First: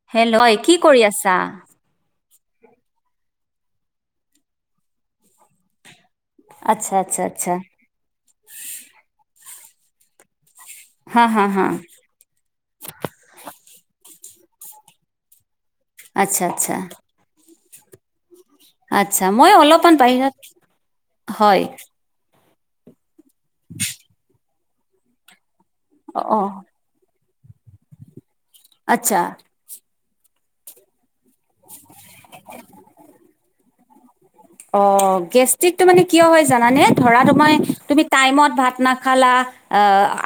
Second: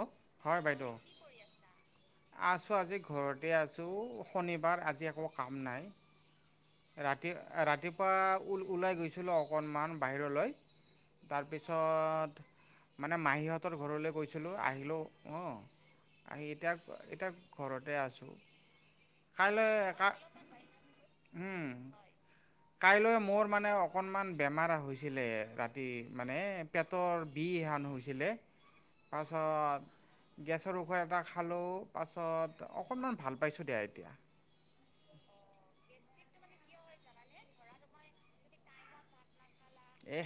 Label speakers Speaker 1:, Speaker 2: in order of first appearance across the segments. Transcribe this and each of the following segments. Speaker 1: অ' হয় বাইদেউ কি কৰি আছা আছো আজি ঘৰতে আছো শনিবাৰ আজি একো কাম নাই
Speaker 2: আচ্ছা আচ্ছা
Speaker 1: ৰাতি
Speaker 2: আচ্ছা
Speaker 1: ৰাতি পুৱা ওলাই গৈছিলোঁ অকণমান বাহিৰলৈ,
Speaker 2: হা হা হা
Speaker 1: তাৰপিছত মানে মাহীহ'তৰ ঘৰলৈ গৈছিলোঁ, আহিলোঁ অ',
Speaker 2: আচ্ছা
Speaker 1: আহি
Speaker 2: আচ্ছা
Speaker 1: এতিয়া এতিয়া ঘৰতে আছোঁ।
Speaker 2: আচ্ছা মই
Speaker 1: কাইলৈ
Speaker 2: অলপমান
Speaker 1: কা
Speaker 2: বাহিৰত হয়
Speaker 1: হুম। কাইলৈ মোৰ মানে অকণমান বেমাৰ হৈছিলে ৰাতি
Speaker 2: অ
Speaker 1: মানে
Speaker 2: অ
Speaker 1: পেটৰ বিষ হেন হৈছিলে,
Speaker 2: আচ্ছা
Speaker 1: তাৰপাছত গেছৰ ঔষধ এটা খালোঁ, পাছত অকণমান ভাল পাইছোঁ দিয়া এতিয়া।
Speaker 2: অ', গেষ্টিকো মানে কিয় হয় জানানে? ধৰা তোমৰ তুমি টাইমত ভাত নাখালা আ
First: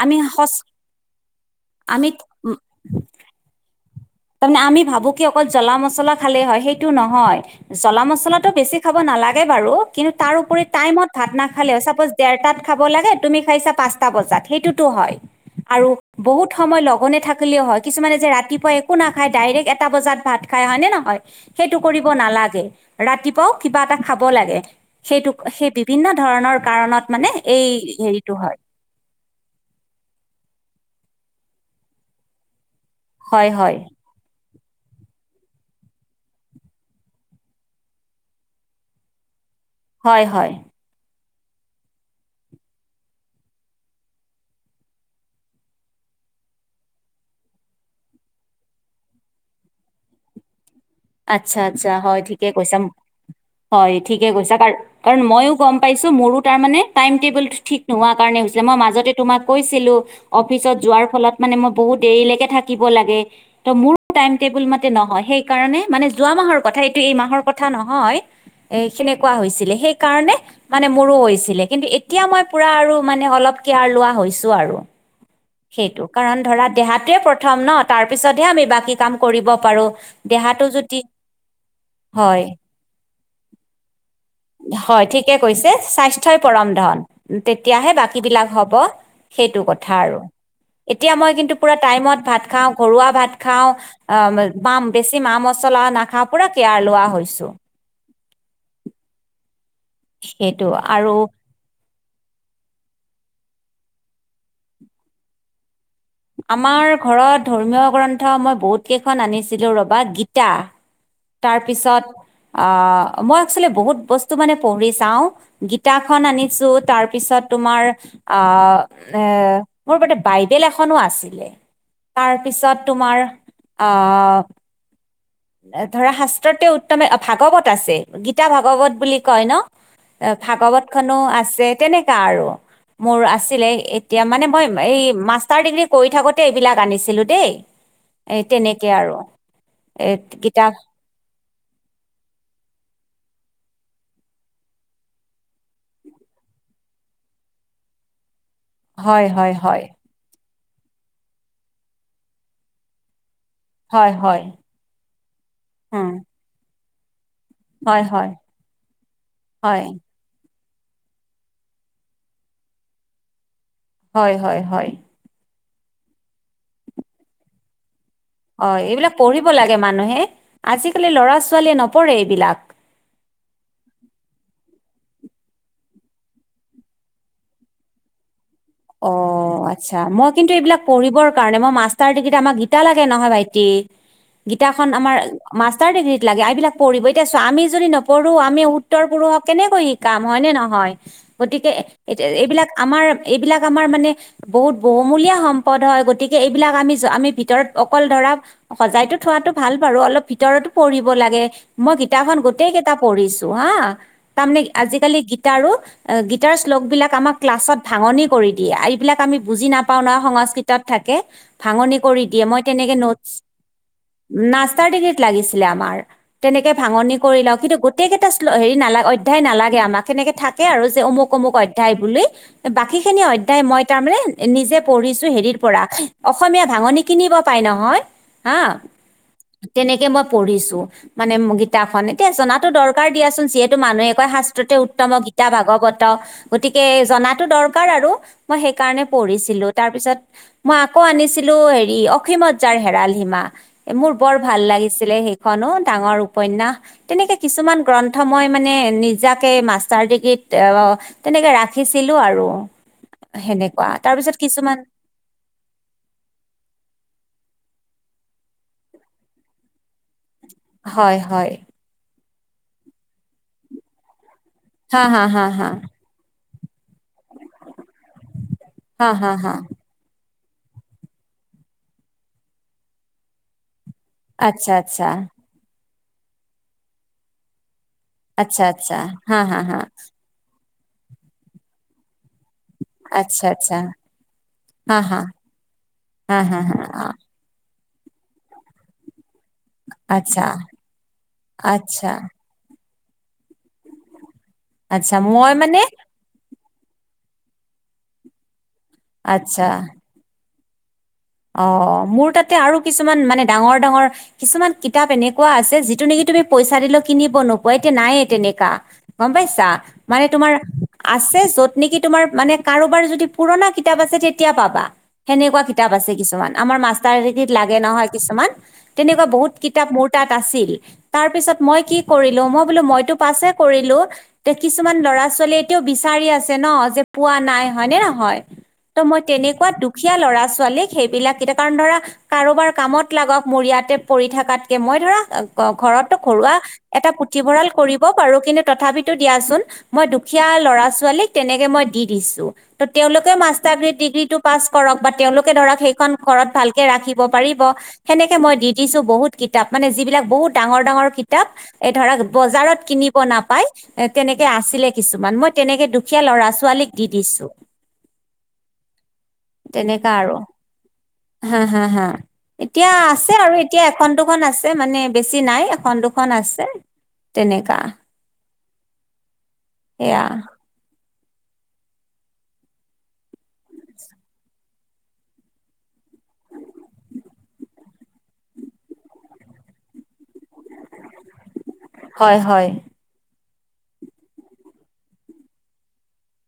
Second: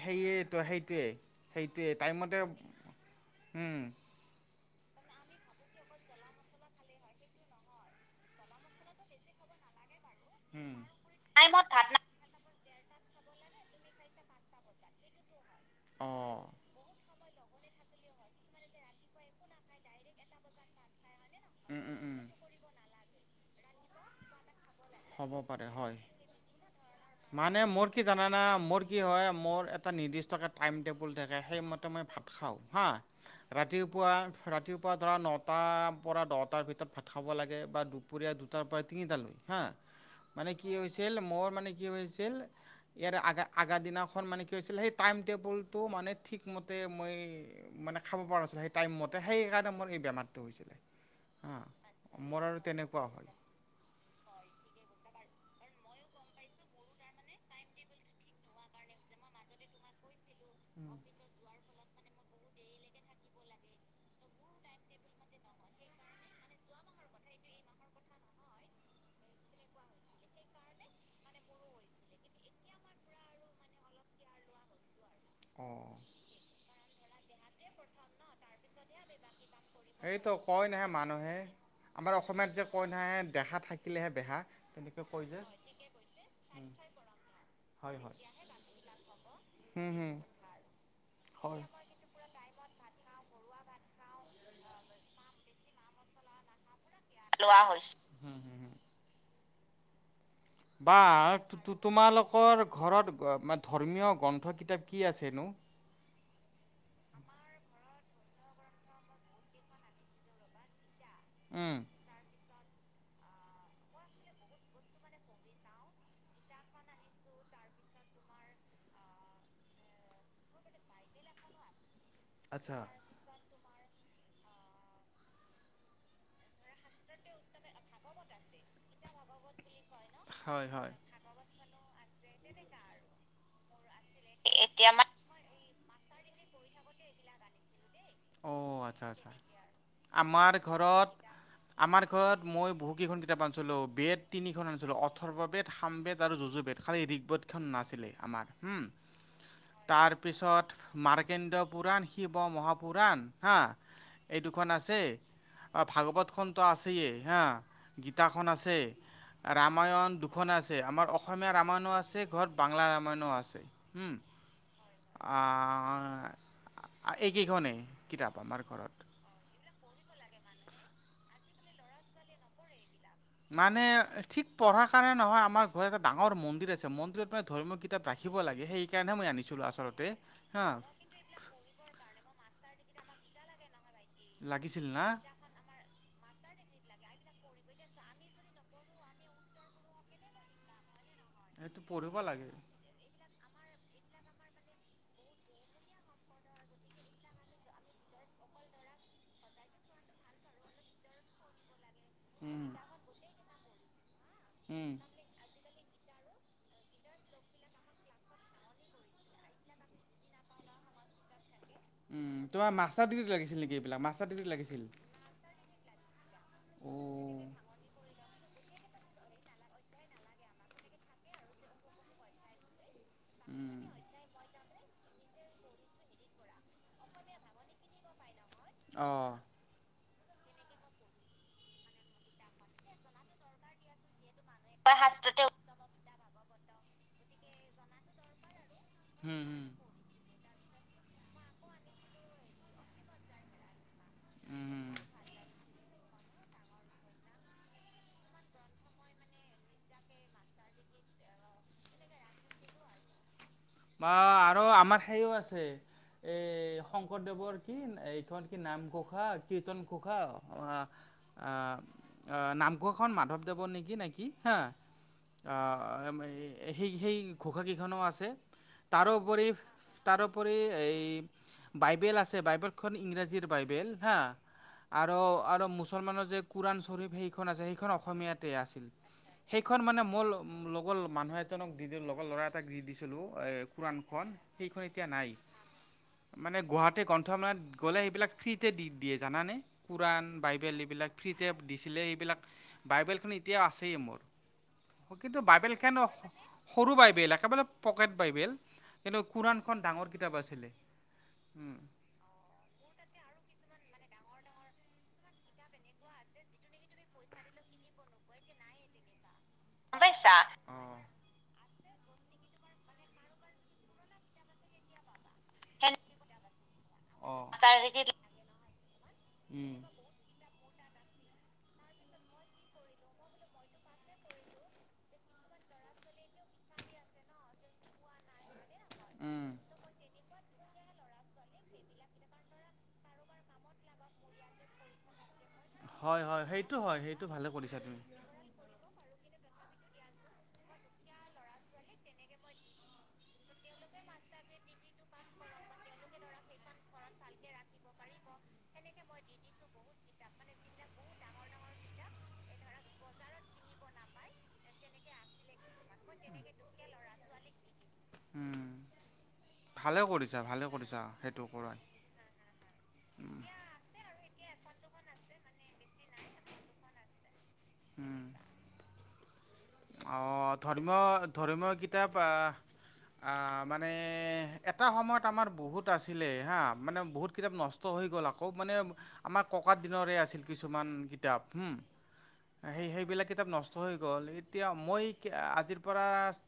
Speaker 2: আমি সঁচ
Speaker 1: সেইটোৱেই সেইটোৱেই টাইমতে
Speaker 2: তাৰমানে আমি ভাবো যে কি অকল জ্বলা মছলা খালেই হয়, সেইটো নহয়। জ্বলা মছলাটো বেছি খাব নালাগে বাৰু, কিন্তু তাৰপৰি
Speaker 1: উম
Speaker 2: টাইমত ভাত নাখালেও চাপ'জ দেৰটাত খাব লাগে, তুমি খাইছা পাঁচটা বজাত সেইটোতো হয়। আৰু
Speaker 1: অ
Speaker 2: বহুত সময় লঘোনে থাকিলেও হয়। কিছুমানে যে ৰাতিপুৱা একো নাখায় ডাইৰেক্ট এটা বজাত ভাত খাই হয়নে নহয়? সেইটো
Speaker 1: উম উম
Speaker 2: কৰিব
Speaker 1: উম
Speaker 2: নালাগে। ৰাতিপুৱাও কিবা এটা খাব লাগে, সেইটো
Speaker 1: হ'ব পাৰে
Speaker 2: সেই
Speaker 1: হয়
Speaker 2: বিভিন্ন ধৰণৰ কাৰণত
Speaker 1: মানে
Speaker 2: এই
Speaker 1: মোৰ কি
Speaker 2: হেৰিটো
Speaker 1: জানানে
Speaker 2: হয়
Speaker 1: মোৰ কি হয়, মোৰ এটা নিৰ্দিষ্টকে টাইম টেবুল থাকে, সেইমতে মই ভাত খাওঁ
Speaker 2: হয়
Speaker 1: হাঁ।
Speaker 2: হয়
Speaker 1: ৰাতিপুৱা ৰাতি ধৰা নটাৰ পৰা দহটাৰ ভিতৰত ভাত খাব লাগে, বা দুপৰীয়া দুটাৰ পৰা তিনিটালৈ হা
Speaker 2: হয় হয়
Speaker 1: মানে কি হৈছিল মোৰ মানে কি হৈছিল ইয়াৰে আগা আগাৰ দিনাখন মানে কি হৈছিলে, সেই টাইম টেবুলটো মানে ঠিকমতে মই মানে খাব পৰা নাছিলো সেই টাইমতে। সেইকাৰণে মোৰ এই বেমাৰটো হৈছিলে। হা
Speaker 2: আচ্ছা, আচ্ছা হয়
Speaker 1: মোৰ
Speaker 2: ঠিকে
Speaker 1: আৰু
Speaker 2: কৈছা
Speaker 1: তেনেকুৱা হ'ল
Speaker 2: হয় ঠিকে কৈছা। কাৰ কাৰণ মইও গ'ম পাইছো মোৰো তাৰ মানে টাইম টেবুলটো ঠিক নোহোৱা কাৰণে হৈছিলে, মই মাজতে তোমাক কৈছিলো। অফিচত যোৱাৰ ফলত মানে মইও বহুত দেৰিলৈকে থাকিব লাগে। ত' মোৰ টাইম টেবুল মাতে নহয়। সেইকাৰণে মানে যোৱা মাহৰ কথা এইটো, এই মাহৰ কথা নহয়, এ' সেনেকোৱা হৈছিলে। সেই কাৰণে মানে মোৰো হৈছিলে, কিন্তু এতিয়া মই পুৰা আৰু মানে অলপ কেয়াৰ লোৱা হৈছো আৰু।
Speaker 1: অঁ
Speaker 2: সেইটো কাৰণ ধৰা দেহাতোৱে প্ৰথম ন? তাৰ পিছতহে আমি বাকী কাম কৰিব পাৰো।
Speaker 1: সেইটো কয়
Speaker 2: দেহাটো
Speaker 1: নহয়
Speaker 2: যদি
Speaker 1: মানুহে আমাৰ
Speaker 2: হয়,
Speaker 1: অসমীয়াত যে কয় নহয় দেখা থাকিলেহে বেহা তেনেকৈ
Speaker 2: হয়
Speaker 1: কয়
Speaker 2: ঠিকে
Speaker 1: যে
Speaker 2: কৈছে, স্বাস্থ্যই পৰম ধন। তেতিয়াহে
Speaker 1: হয় হয়
Speaker 2: বাকী বিলাক হ'ব সেইটো
Speaker 1: হুম
Speaker 2: কথা
Speaker 1: হুম
Speaker 2: আৰু এতিয়া মই কিন্তু
Speaker 1: হয়
Speaker 2: পুৰা টাইমত ভাত খাওঁ, ঘৰুৱা ভাত খাও অ' বা ম বেছি মা মছলা নাখাওঁ পুৰা কেয়াৰ লোৱা হৈ
Speaker 1: লোৱা হৈছো। হুম হুম
Speaker 2: সেইটো
Speaker 1: বা
Speaker 2: আৰু
Speaker 1: তোমালোকৰ ঘৰত ধৰ্মীয় গ্ৰন্থ কিতাপ কি আছেনো?
Speaker 2: আমাৰ ঘৰত ধৰ্মীয় গ্ৰন্থ মই বহুত কেইখন আনিছিলো ৰ'বা, গীতা। তাৰ
Speaker 1: উম।
Speaker 2: পিছত আহ মই এক্সুয়েলী বহুত বস্তু মানে পঢ়ি চাওঁ গীতাখন আনিছো, তাৰপিছত তোমাৰ অ', এ মোৰ বাৰুটে বাইবেল এখ খনো আছিলে, তাৰপিছত
Speaker 1: আচ্ছা।
Speaker 2: তোমাৰ আহ ধৰা শাস্ত্ৰত উত্তমে অ' ভাগৱত আছে। গীতা ভাগৱত বুলি কয় ন,
Speaker 1: হয় হয়
Speaker 2: ভাগৱত খনো আছে। তেনেকে আৰু মোৰ আছিলে এতিয়া মানে মই এই মাষ্টাৰ ডিগ্ৰী কৰি থাকোতে এইবিলাক আনিছিলো দেই, এ
Speaker 1: অ'
Speaker 2: তেনেকে
Speaker 1: আচ্ছা
Speaker 2: আৰু।
Speaker 1: আচ্ছা
Speaker 2: এ
Speaker 1: আমাৰ
Speaker 2: গীতা
Speaker 1: ঘৰত আমাৰ ঘৰত মই বহুকেইখন কিতাপ আনিছিলো বি এড তিনিখন আনিছিলো অথৰ্ব বেদ, সাম বেদ আৰু যুজু বেদ। খালি ঋগবদখন নাছিলে আমাৰ হুম।
Speaker 2: হয় হয় হয়।
Speaker 1: তাৰপিছত মাৰ্কেন্দ্ৰ পুৰাণ, শিৱ মহাপুৰাণ। হা,
Speaker 2: হয় হয়
Speaker 1: এইটোখন আছে
Speaker 2: উম
Speaker 1: ভাগৱতখনতো আছেইে হা।
Speaker 2: হয় হয়
Speaker 1: গিটাখন আছে
Speaker 2: হয়
Speaker 1: ৰামায়ণ দু খন আছে আমাৰ অসমীয়া ৰামায়ণো আছে ঘৰত বাংলা ৰামায়ণো আছে।
Speaker 2: হয় হয় হয়।
Speaker 1: আহ, এইকেইখনে।
Speaker 2: অ এইবিলাক পঢ়িব লাগে মানুহে আজিকালি ল'ৰা-ছোৱালীয়ে নপঢ়ে এইবিলাক।
Speaker 1: মানে ঠিক পঢ়াৰ কাৰণে নহয় আমাৰ ঘৰত এটা ডাঙৰ মন্দিৰ আছে মন্দিৰত মানে ধৰ্মীয় কিতাপ ৰাখিব লাগে সেই
Speaker 2: অ আচ্ছা মই কিন্তু এইবিলাক কৰিবৰ কাৰণে মই মাষ্টাৰ ডিগ্ৰী আমাক গীতা লাগে নহয় ভাইটি।
Speaker 1: লাগিছিল
Speaker 2: গীতাখন
Speaker 1: না,
Speaker 2: আমাৰ মাষ্টাৰ ডিগ্ৰীত লাগে, এইবিলাক পঢ়িব এতিয়া সা আমি যদি নপঢ়ো আমি উত্তৰ পুৰুষক কেনেকৈ কাম হয় নে নহয় গতিকে
Speaker 1: সেইটো পঢ়িব লাগে।
Speaker 2: এইবিলাক আমাৰ এইবিলাক কামাৰ আমাৰ মনে বহুত বহুমূলীয়া সম্পদ হয় গতিকে এইবিলাক আমি আমি ভিতৰত অকল ধৰা সজাইতো থোৱাতো ভাল বাৰু অলপ ভিতৰতো পৰিব লাগে। মই কিত গীতাখন গোতেই
Speaker 1: উম,
Speaker 2: কেতা পঢ়িছো হা, তাৰমানে
Speaker 1: উম।
Speaker 2: আজিকালি গীত তাৰো গীতাৰ শ্লোকবিলাক আমাৰ ক্লাছত ভাঙনি কৰি দিয়ে এইবিলাক আমি বুজি নাপাওঁ ন সংস্কৃতত থাকে। ভাঙনি কৰি
Speaker 1: উম,
Speaker 2: দিয়ে, মই
Speaker 1: তোমাৰ
Speaker 2: তেনেকে
Speaker 1: মাষ্টাৰ
Speaker 2: নোটছ,
Speaker 1: ডিগ্ৰীত লাগিছিল নেকি এইবিলাক মাষ্টাৰ ডিগ্ৰীত লাগিছিল?
Speaker 2: মাষ্টাৰ ডিগ্ৰীত লাগিছিলে আমাৰ, তেনেকে ভাঙনি কৰি
Speaker 1: অ'
Speaker 2: লওঁ কিন্তু গোটেই কেইটা শ্ল হেৰি নালাগে অত ধেই নালাগে আমাক সেনেকে থাকে আৰু যে অমুক অমুক অধ্যায় বুলি বাক কেনে অধ্যায় মই
Speaker 1: উম,
Speaker 2: তাৰমানে নিজে পঢ়িছো হেৰিৰ পৰা অসমীয়া ভাঙনি কিনিব পাই নহয়, হা।
Speaker 1: অ।
Speaker 2: তেনেকে মই পঢ়িছো। মানে গীতাখন, এতিয়া জনাটো দৰকাৰ দিয়াচোন যিহেতু মানুহে কয় শাস্ত তে উত্তম গীতা ভাগৱত গতিকে জনাতো দৰকাৰ আৰু। মই সেইকাৰণে
Speaker 1: হুম,
Speaker 2: পঢ়িছিলো
Speaker 1: হুম,
Speaker 2: তাৰ পিছত মই আকৌ আনিছিলো হেৰি অসীমত যাৰ হেৰাল সীমা। মোৰ বৰ ভাল
Speaker 1: উম, হুম।
Speaker 2: লাগিছিলে সেইখনো ডাঙৰ উপন্যাস তেনেকে কিছুমান গ্ৰন্থ মই মানে নিজাকে মাষ্টাৰ ডিগ্ৰীত তেনেকে ৰাখিছিলো আৰু। সেনেক
Speaker 1: বা আৰু আমাৰ সেইও আছে। এই শংকৰদেৱৰ কি এইখন কি নামঘোষা, কীৰ্তন ঘোষা। আহ
Speaker 2: হয় হয়
Speaker 1: আ আ নামঘৰখন মাধৱদেৱৰ নেকি নেকি হা।
Speaker 2: হা হা হা
Speaker 1: আহ আমায়ে সেই সেই ঘোষা কেইখনো আছে।
Speaker 2: হা হা
Speaker 1: তাৰোপৰি
Speaker 2: হা
Speaker 1: তাৰোপৰি এই বাইবেলখন আছে বাইবেলখন ইংৰাজীৰ বাইবেল। হা
Speaker 2: আচ্ছা আচ্ছা
Speaker 1: আৰু আৰু মুছলমানৰ যে কুৰান শ্বৰীফ সেইখন আছে সেইখন অস অসমীয়াতেই আছিল, সেইখন মানে ম'ল- লগৰ মানুহ এজনক দি দিলোঁ লগৰ ল'ৰা এটাক দি দিছিলোঁ। অ এ কুৰাণখন সেইখন এতিয়া নাই, মানে গুৱাহাটী ক্ৰন্ঠমেলত- গলে এইবিলাক ফ্ৰীতে দি দিয়ে জানা নে? পুৰাণ
Speaker 2: আচ্ছা
Speaker 1: বাইবেল এইবিলাক ফ্ৰীতে দিছিলে
Speaker 2: আচ্ছা
Speaker 1: এইবিলাক। বাইবেলখন এতিয়াও আছেই মোৰ।
Speaker 2: আচ্ছা
Speaker 1: কিন্তু
Speaker 2: মই
Speaker 1: বাইবেল
Speaker 2: মানে
Speaker 1: খেন- সৰু বাইবেল একেবাৰে পকেট বাইবেল, কিন্তু পুৰাণখন ডাঙৰ কিতাপ আছিলে। উম
Speaker 2: অঁ' মোৰ তাত- তে আৰু কিছুমান মানে ডাঙৰ ডাঙৰ কিছুমান কিতাপ এনেকুৱা আছে যিটো নেকি তুমি- পইচা দিলেও কিনিব নোপোৱা এতিয়া নায়ে তেনেকা, গম পাইছা? মানে তোমাৰ
Speaker 1: অঁ
Speaker 2: আছে য'ত- নিকি তোমাৰ মানে কাৰোবাৰ যদি পুৰণা কিতাপ আছে তেতিয়া পাবা সেনেকুৱা কিতাপ আছে- কিছুমান। আমাৰ মাষ্টাৰ ডিগ্ৰীত লাগে নহয়
Speaker 1: অঁ
Speaker 2: কিছুমান তেনেকুৱা বহুত
Speaker 1: উম
Speaker 2: কিতাপ মোৰ- তাত আছিল, তাৰ পিছত মই কি কৰিলো মই বোলো মইতো পাছে কৰিলো- তে কিছুমান ল'ৰা ছোৱালীয়ে এতিয়াও বিচাৰি আছে ন' যে পোৱা নাই হয়নে নহয়? ত মই
Speaker 1: উম
Speaker 2: তেনেকুৱা দুখীয়া ল'ৰা ছোৱালীক- সেইবিলাক কেইটা কাৰণ ধৰা কাৰোবাৰ কামত লাগক মোৰ ইয়াতে পৰি থকাতকে, মই ধৰা- ঘ ঘৰতো
Speaker 1: হয় হয়
Speaker 2: ঘৰুৱা
Speaker 1: সেইটো হয়
Speaker 2: এটা
Speaker 1: সেইটো ভালে
Speaker 2: পুথিভঁৰাল
Speaker 1: কৰিছা তুমি
Speaker 2: কৰিব- পাৰো, কিন্তু তথাপিতো দিয়াচোন মই দুখীয়া ল'ৰা ছোৱালীক তেনেকে মই দি দিছোঁ। ত তেওঁলোকেও মাষ্টাৰ ডিগ্ৰী টো পাছ কৰক বা তেওঁলোকে ধৰক- সেইখন ঘৰত ভালকে ৰাখিব পাৰিব- সেনেকে মই দি দিছোঁ বহুত কিতাপ মানে যিবিলাক বহুত ডাঙৰ ডাঙৰ কিতাপ। এ ধৰা বজাৰত কিনিব নাপাই এ তেনেকে আছিলে কিছুমান। মই- তেনেকে দুখীয়া ল'ৰা ছোৱালীক দি দিছোঁ।
Speaker 1: উম, ভালে কৰিছা ভালে কৰিছা। সেইটো
Speaker 2: হাঁ
Speaker 1: কৰাই
Speaker 2: হাঁ হাঁ এতিয়া আছে আৰু এতিয়া এখন দুখন আছে মানে বেছি নাই- এখন দুখন আছে, তেনেকা।
Speaker 1: উম
Speaker 2: সেয়া
Speaker 1: অঁ' ধৰ্মীয় ধৰ্মীয় কিতাপ অ- আ মানে এটা সময়ত আমাৰ বহুত আছিলে হাঁ, মানে বহুত কিতাপ নচ- ষ্ট হৈ গ'ল আক, মানে আমাৰ ককা দিনৰে আছিল কিছুমান কিতাপ হুম'
Speaker 2: হয়
Speaker 1: ত-
Speaker 2: হয়
Speaker 1: এ সেই সেইবিলাক কিতাপ নষ্ট হৈ গ'ল, সেইট- তিয়া মই আজিৰ পৰা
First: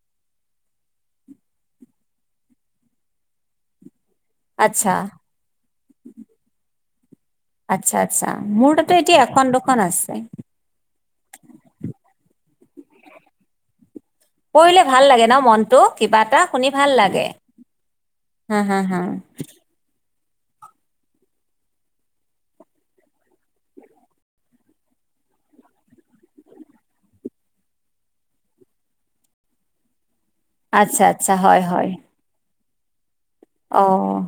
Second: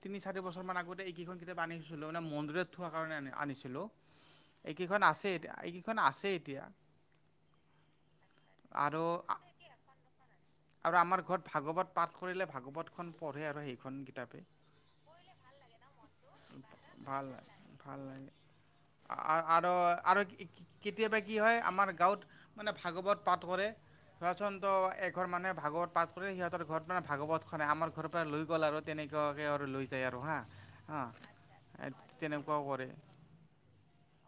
Speaker 1: তিনি চাৰি বছৰ মান আগতে এইকেইখন কিতাপ আনিছিলোঁ, মানে মন্দিৰত- থোৱা কাৰণে আনি আনিছিলোঁ।
Speaker 2: [inaudible]
Speaker 1: এইকেইখন আছে এতিয়া এইকেইখন আছে এতিয়া।
Speaker 2: আৎচ্ছা আৎচ্ছা, মোৰ তাতো
Speaker 1: আৰু
Speaker 2: এতিয়া এখন দুখন আছে।
Speaker 1: আৰু আমাৰ ঘৰত ভাগৱত পাঠ কৰিলে ভাগৱতখন পঢ়ে আৰু সেইখন কিতাপে।
Speaker 2: পঢ়িলে ভাল লাগে ন' মনটো কিবা এটা শুনি ভাল লাগে। হা হা হা
Speaker 1: আ আ আৰু আৰু কি কি- কেতিয়াবা কি হয়? আমাৰ গাঁৱত মানে ভাগৱত পাঠ কৰে। ধৰাচন্দ্ৰ এক- এঘৰ মানুহে ভাগৱত পাঠ কৰি সিহঁতৰ ঘৰত মানে ভাগৱত খনে আমাৰ ঘৰ পৰা লৈ গ'ল আৰু তেনেকুৱাকে আৰু লৈ যায় আৰু হাঁ।
Speaker 2: আচ্ছা আচ্ছা হয় হয়
Speaker 1: হাঁ তেনেকুৱাও কৰে।
Speaker 2: অ'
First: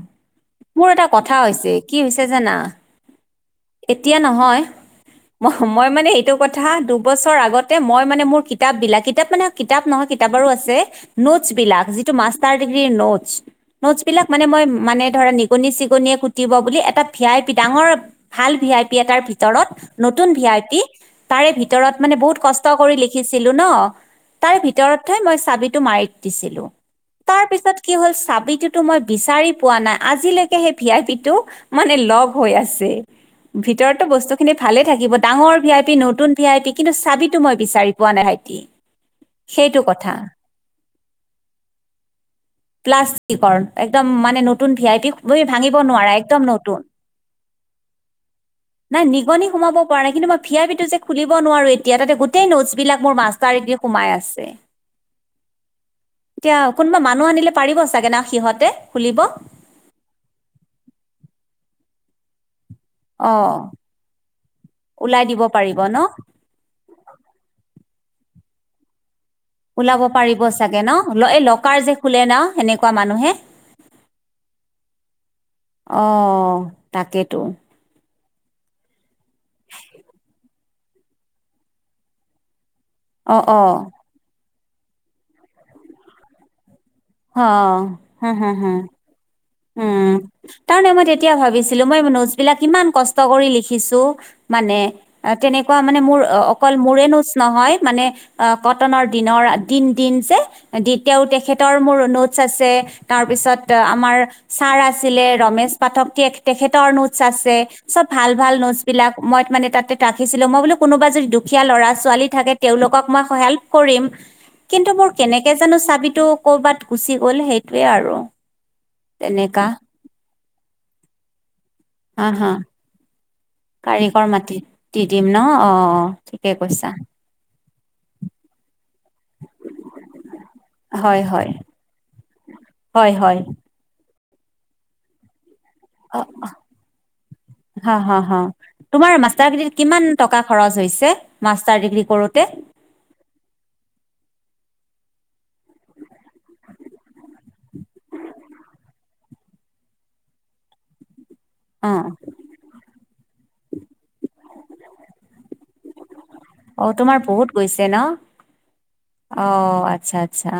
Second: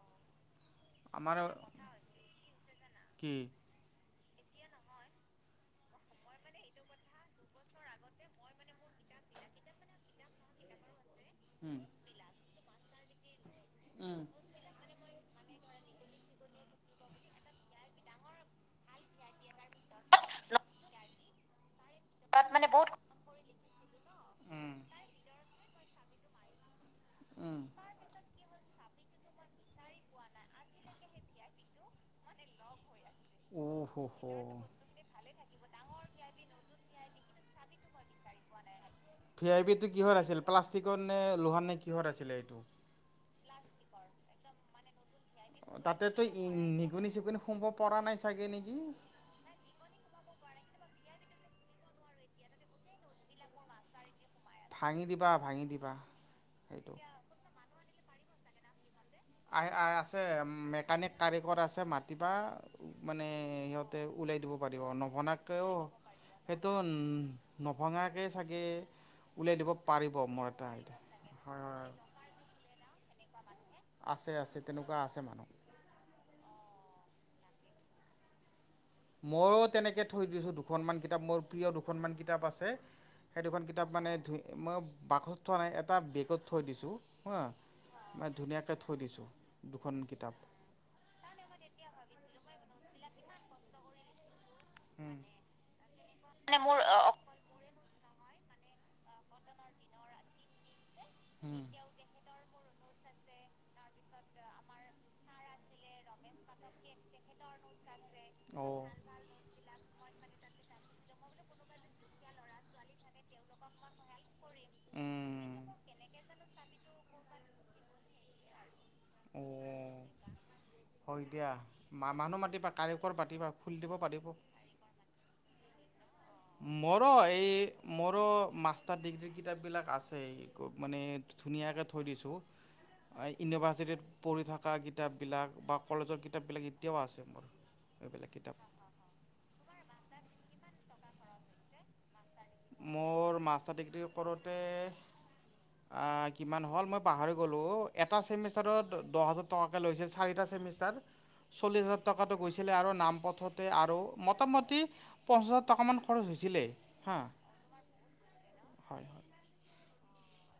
Speaker 2: মোৰ এটা কথা
Speaker 1: আমাৰ
Speaker 2: হৈছে, কি হৈছে জানা?
Speaker 1: কি
Speaker 2: এতিয়া নহয়, মহ মই মানে এইটো কথা দুবছৰ আগতে মই মানে মোৰ কি- কিতাপ বিলাক, কিতাপ মানে কিতাপ নহয় কিতাপ আৰু আছে, নোটছ
Speaker 1: উম
Speaker 2: বিলাক যিটো মাষ্টাৰ ডিগ্ৰ্ৰী নোটছ, - নোটছ বিলাক মানে মই মানে ধৰা নিগনি চিগনিয়ে কুটিব বুলি এটা ভি আই পি ডাঙৰ ভাল ভি আই পি এটাৰ ভিতৰত নতুন ভি আই পি তাৰে ভিতৰত মানে বহুত কষ্ট কৰি লিখিছিলোঁ ন' তাৰ
Speaker 1: উম
Speaker 2: ভিতৰত ভিতৰত থৈ মই চাবি টো মাৰি দিছিলোঁ তাৰ
Speaker 1: উম
Speaker 2: পিছত কি হল চাবিটো তো মই বিচাৰি পোৱা নাই আজিলৈকে সেই ভি আই পি টো মানে লক হৈ আছে।
Speaker 1: অ
Speaker 2: ভিতৰতো
Speaker 1: হ হ
Speaker 2: বস্তুখিনি ভালে থাকিব ডাঙৰ ভি আই পি নতুন ভি আই পি কিন্তু চাবিতো মই বিচাৰি পোৱা নাই
Speaker 1: ভি আই পি
Speaker 2: সেইটো
Speaker 1: টো
Speaker 2: কথা
Speaker 1: কিহৰ আছিল প্লাষ্টিকত নে লোহাৰ নে কিহৰ আছিলে
Speaker 2: প্লাষ্টিকৰ একদম মানে নতুন ভি আই পি তুমি ভাঙিব নোৱাৰা
Speaker 1: তাতেতো
Speaker 2: একদম নতুন
Speaker 1: নিগনি চিগনি সোমাব পৰা নাই চাগে নেকি
Speaker 2: নাই নিগনি সোমাব পৰা নাই কিন্তু মই ভি আই পি খুলিব নোৱাৰো এতিয়া তাতে গোটেই নোটছ বিলাক মোৰ মাষ্টাৰ ডিগ্ৰী সোমাই আছে
Speaker 1: ভাঙি দিবা ভাঙি দিবা
Speaker 2: এতিয়া কোনোবা মানুহ আনিলে পাৰিব চাগে ন সিহঁতে খুলিব
Speaker 1: আ আছে মেকানিক কাৰিকৰ আছে মাতিবা মানে
Speaker 2: অ
Speaker 1: সিহঁতে ওলাই দিব পাৰিব
Speaker 2: ওলাই দিব
Speaker 1: নভঙাকৈও
Speaker 2: পাৰিব ন
Speaker 1: সেইটো নভঙাকে চাগে উলিয়াই দিব
Speaker 2: ওলাব পাৰিব
Speaker 1: মোৰ এটা
Speaker 2: চাগে ন
Speaker 1: আইডিয়া
Speaker 2: এই
Speaker 1: হয়
Speaker 2: লকাৰ
Speaker 1: হয়
Speaker 2: যে খোলে ন সেনেকুৱা মানুহে
Speaker 1: আছে আছে তেনেকুৱা আছে মানুহ
Speaker 2: অ তাকেতো
Speaker 1: মই তেনেকে থৈ দিছো দুখনমান কিতাপ মোৰ প্ৰিয় দুখন মান কিতাপ আছে
Speaker 2: অ
Speaker 1: সেই দুখন
Speaker 2: অ
Speaker 1: কিতাপ মানে ধুই মই বাকছত থোৱা নাই এটা বেগত থৈ দিছোঁ
Speaker 2: অ
Speaker 1: কোৱা
Speaker 2: হা
Speaker 1: মই
Speaker 2: হা হা
Speaker 1: ধুনীয়াকে থৈ দিছোঁ দুখন
Speaker 2: উম
Speaker 1: কিতাপ
Speaker 2: তাৰমানে মই তেতিয়া ভাবিছিলো মই নোটচবিলাক ইমান কষ্ট কৰি লিখিছো মানে অ তেনেকুৱা মানে মোৰ অকল মোৰে নোটচ নহয় মানে অ কটনৰ দিনৰ দিন দিন যে তেওঁৰ তেখেতৰ মোৰ অনুধ আছে তাৰ পিছত আমাৰ ছাৰ আছিলে ৰমেশ পাঠক ত তেখেতৰ
Speaker 1: কে
Speaker 2: নোটছ আছে চব ভাল ভাল নোটছ
Speaker 1: অ'।
Speaker 2: বিলাক মই মানে তাতে ৰাখিছিলো মই বোলো কোনোবা যদি দুখীয়া ল'ৰা ছোৱালী থাকে তেওঁলোকক মই হেল্প কৰিম কিন্তু মোৰ কেনেকে
Speaker 1: উম,
Speaker 2: জানো চাবিতো কৰ'বাত গুচি গ'ল সেইটোয়ে আৰু তেনেকা
Speaker 1: অ হয় দিয়া মা
Speaker 2: হা
Speaker 1: মানুহ
Speaker 2: হা
Speaker 1: মাতিবা কাৰিকৰক মাতিবা
Speaker 2: কাৰিকৰ মাতি দি দিম ন অ অ
Speaker 1: মোৰো এই মোৰো মাষ্টাৰ ডিগ্ৰীৰ কিতাপবিলাক আছেই মানে
Speaker 2: হয় হয়
Speaker 1: ধুনীয়াকে থৈ দিছোঁ
Speaker 2: হয়
Speaker 1: ভৰাই
Speaker 2: হয়
Speaker 1: এনো ফাৰ্ষ্টত পঢ়ি থকা কিতাপবিলাক বা
Speaker 2: অ
Speaker 1: কলেজৰ কিতাপবিলাক এতিয়াও আছে মোৰ
Speaker 2: হা হা
Speaker 1: এইবিলাক
Speaker 2: হা
Speaker 1: কিতাপ
Speaker 2: তোমাৰ মাষ্টাৰ ডিগ্ৰী কিমান টকা খৰচ হৈছে মাষ্টাৰ ডিগ্ৰী কৰোতে
Speaker 1: মোৰ মাষ্টাৰ ডিগ্ৰী কৰোতে
Speaker 2: [unintelligible]
Speaker 1: আ কিমান হ'ল মই পাহৰি গ'লোঁ এটা চেমিষ্টাৰত দহ হাজাৰ টকাকে লৈছিল চাৰিটা চেমিষ্টাৰ ষ্টাৰ চল্লিছ
Speaker 2: অ
Speaker 1: হাজাৰ টকাটো গৈছে ছিলে আৰু নাম পথতে আৰু মোটামুটি পঞ্চাছ হাজাৰ টকামান খৰচ হৈছিলে
Speaker 2: অ
Speaker 1: হা
Speaker 2: তোমাৰ বহুত গৈছে ন
Speaker 1: হয় হয়
Speaker 2: অ আচ্ছা আচ্ছা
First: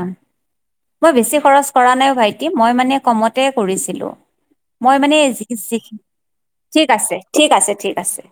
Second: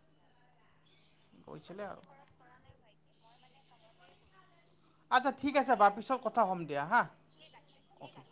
Speaker 2: মই বেছি খৰচ
Speaker 1: গৈছিলে
Speaker 2: কৰা
Speaker 1: আৰু
Speaker 2: নাই অ ভাইটি মই মানে কমতে কৰিছিলোঁ মই মানে
Speaker 1: আচ্ছা
Speaker 2: যি
Speaker 1: ঠিক আছে বাৰু পিছত কথা হ'ম দিয়া
Speaker 2: ঠিক আছে
Speaker 1: হা
Speaker 2: ঠিক আছে ঠিক আছে